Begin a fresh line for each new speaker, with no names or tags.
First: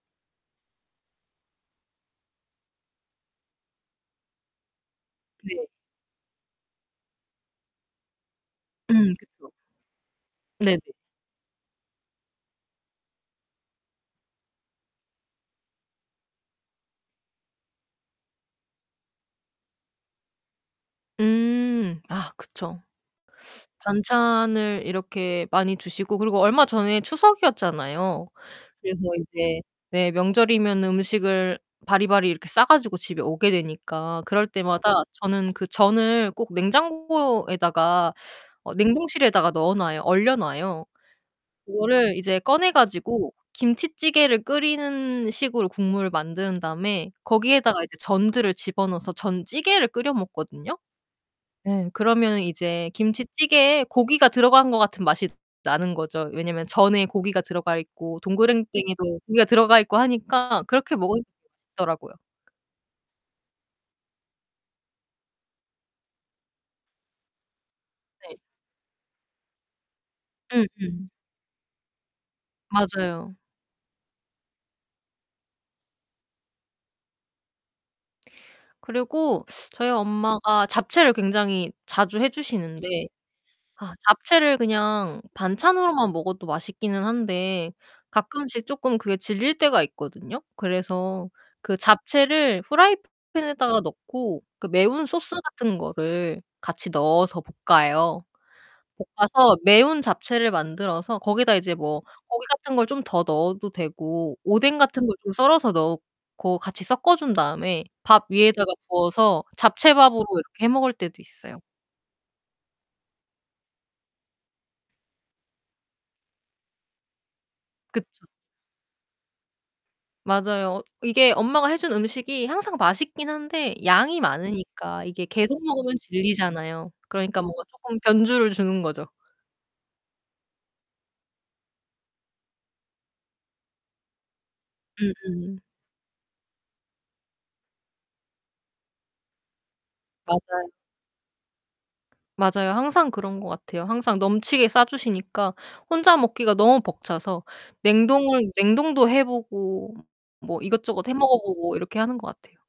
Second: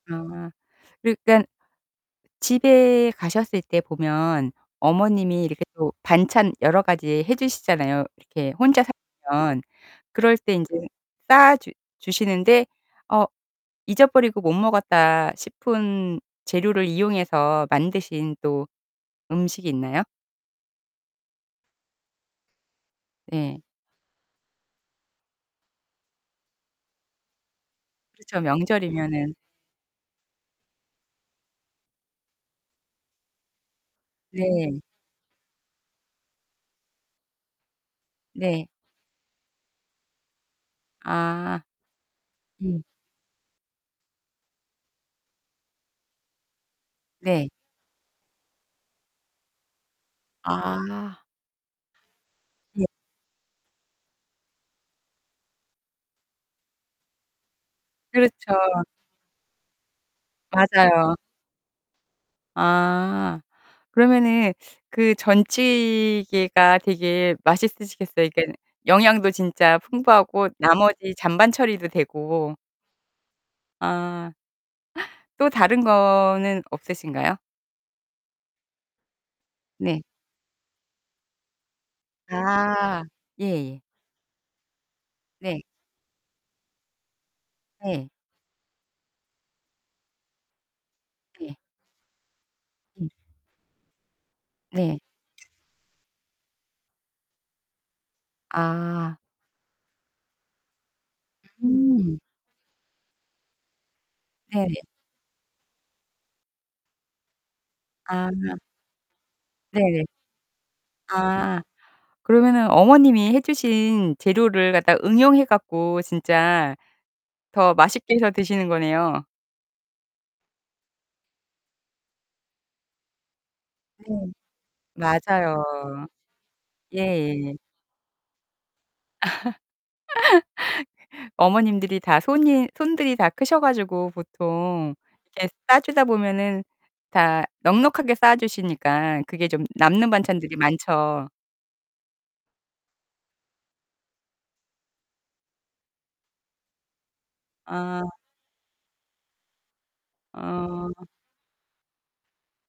아. 그러니깐 집에 가셨을 때 보면 어머님이 이렇게
네.
또 반찬 여러 가지 해 주시잖아요 이렇게 혼자
음. 그쵸.
살면. 그럴 때 인제
네네.
싸 주 주시는데, '어 잊어버리고 못 먹었다.' 싶은 재료를 이용해서 만드신 또 음식이 있나요?
음. 아, 그쵸.
네.
반찬을 이렇게 많이 주시고 그리고 얼마 전에 추석이었잖아요.
그쵸
그래서
명절이면은
이제 네 명절이면은 음식을 바리바리 이렇게 싸 가지고 집에 오게 되니까 그럴
네.
때마다 저는 그 전을 꼭 냉장고에다가
네.
어 냉동실에다가 넣어놔요. 얼려놔요.
아.
그거를 이제 꺼내
네.
가지고 김치찌개를 끓이는 식으로 국물을 만든 다음에
네.
거기에다가 이제 전들을 집어넣어서 전 찌개를 끓여 먹거든요.
아.
네, 그러면은
네.
이제 김치찌개에 고기가 들어간 것 같은 맛이 나는거죠. 왜냐면 전에 고기가 들어가 있고
그렇죠.
동그랑땡에도 고기가 들어가 있고 하니까 그렇게
맞아요.
먹으면 [unintelligible] 더라고요.
아. 그러면은 그 전찌개가 되게 맛있으시겠어요.
네.
그러니까는 영양도 진짜 풍부하고
음음.
나머지 잔반 처리도 되고
맞아요.
아. 또 다른 거는 없으신가요?
그리고 저희
네.
엄마가 잡채를 굉장히 자주 해 주시는데
아. 예예.
아 잡채를 그냥
네.
반찬으로만 먹어도 맛있기는 한데
네.
가끔씩 쪼끔 그게 질릴 때가 있거든요. 그래서
네.
그 잡채를
음.
프라이팬에다가 넣고 그
네.
매운 소스 같은 거를 같이 넣어서 볶아요.
아.
볶아서 매운 잡채를 만들어서 거기다 이제 뭐
음.
고기 같은 걸 좀 더 넣어도 되고 오뎅
네네.
같은 걸 좀 썰어서 넣고 같이 섞어 준 다음에 밥
아.
위에다가 부어서
네네.
잡채밥으로 이렇게 해 먹을 때도 있어요.
아. 그러면은 어머님이 해 주신 재료를 갖다가 응용해 갖고 진짜 더 맛있게
그쵸.
해서 드시는 거네요.
맞아요. 이게 엄마가 해 준 음식이 항상 맛있기는 한데
네.
양이 많으니까 이게
맞아요.
계속 먹으면 질리잖아요. 그러니까
예예.
뭔가 쪼끔 변주를 주는 거죠.
어머님들이 다 손이 손들이 다 크셔 가지고 보통 이렇게
음음.
싸 주다 보면은 다 넉넉하게 싸 주시니까 그게 좀 남는 반찬들이
맞아요.
많죠.
맞아요. 항상 그런 것 같아요. 항상 넘치게 싸 주시니까 혼자 먹기가 너무 벅차서
아.
냉동을 냉동도 해 보고 뭐
아.
이것저것 해 먹어 보고 이렇게 하는 것 같아요.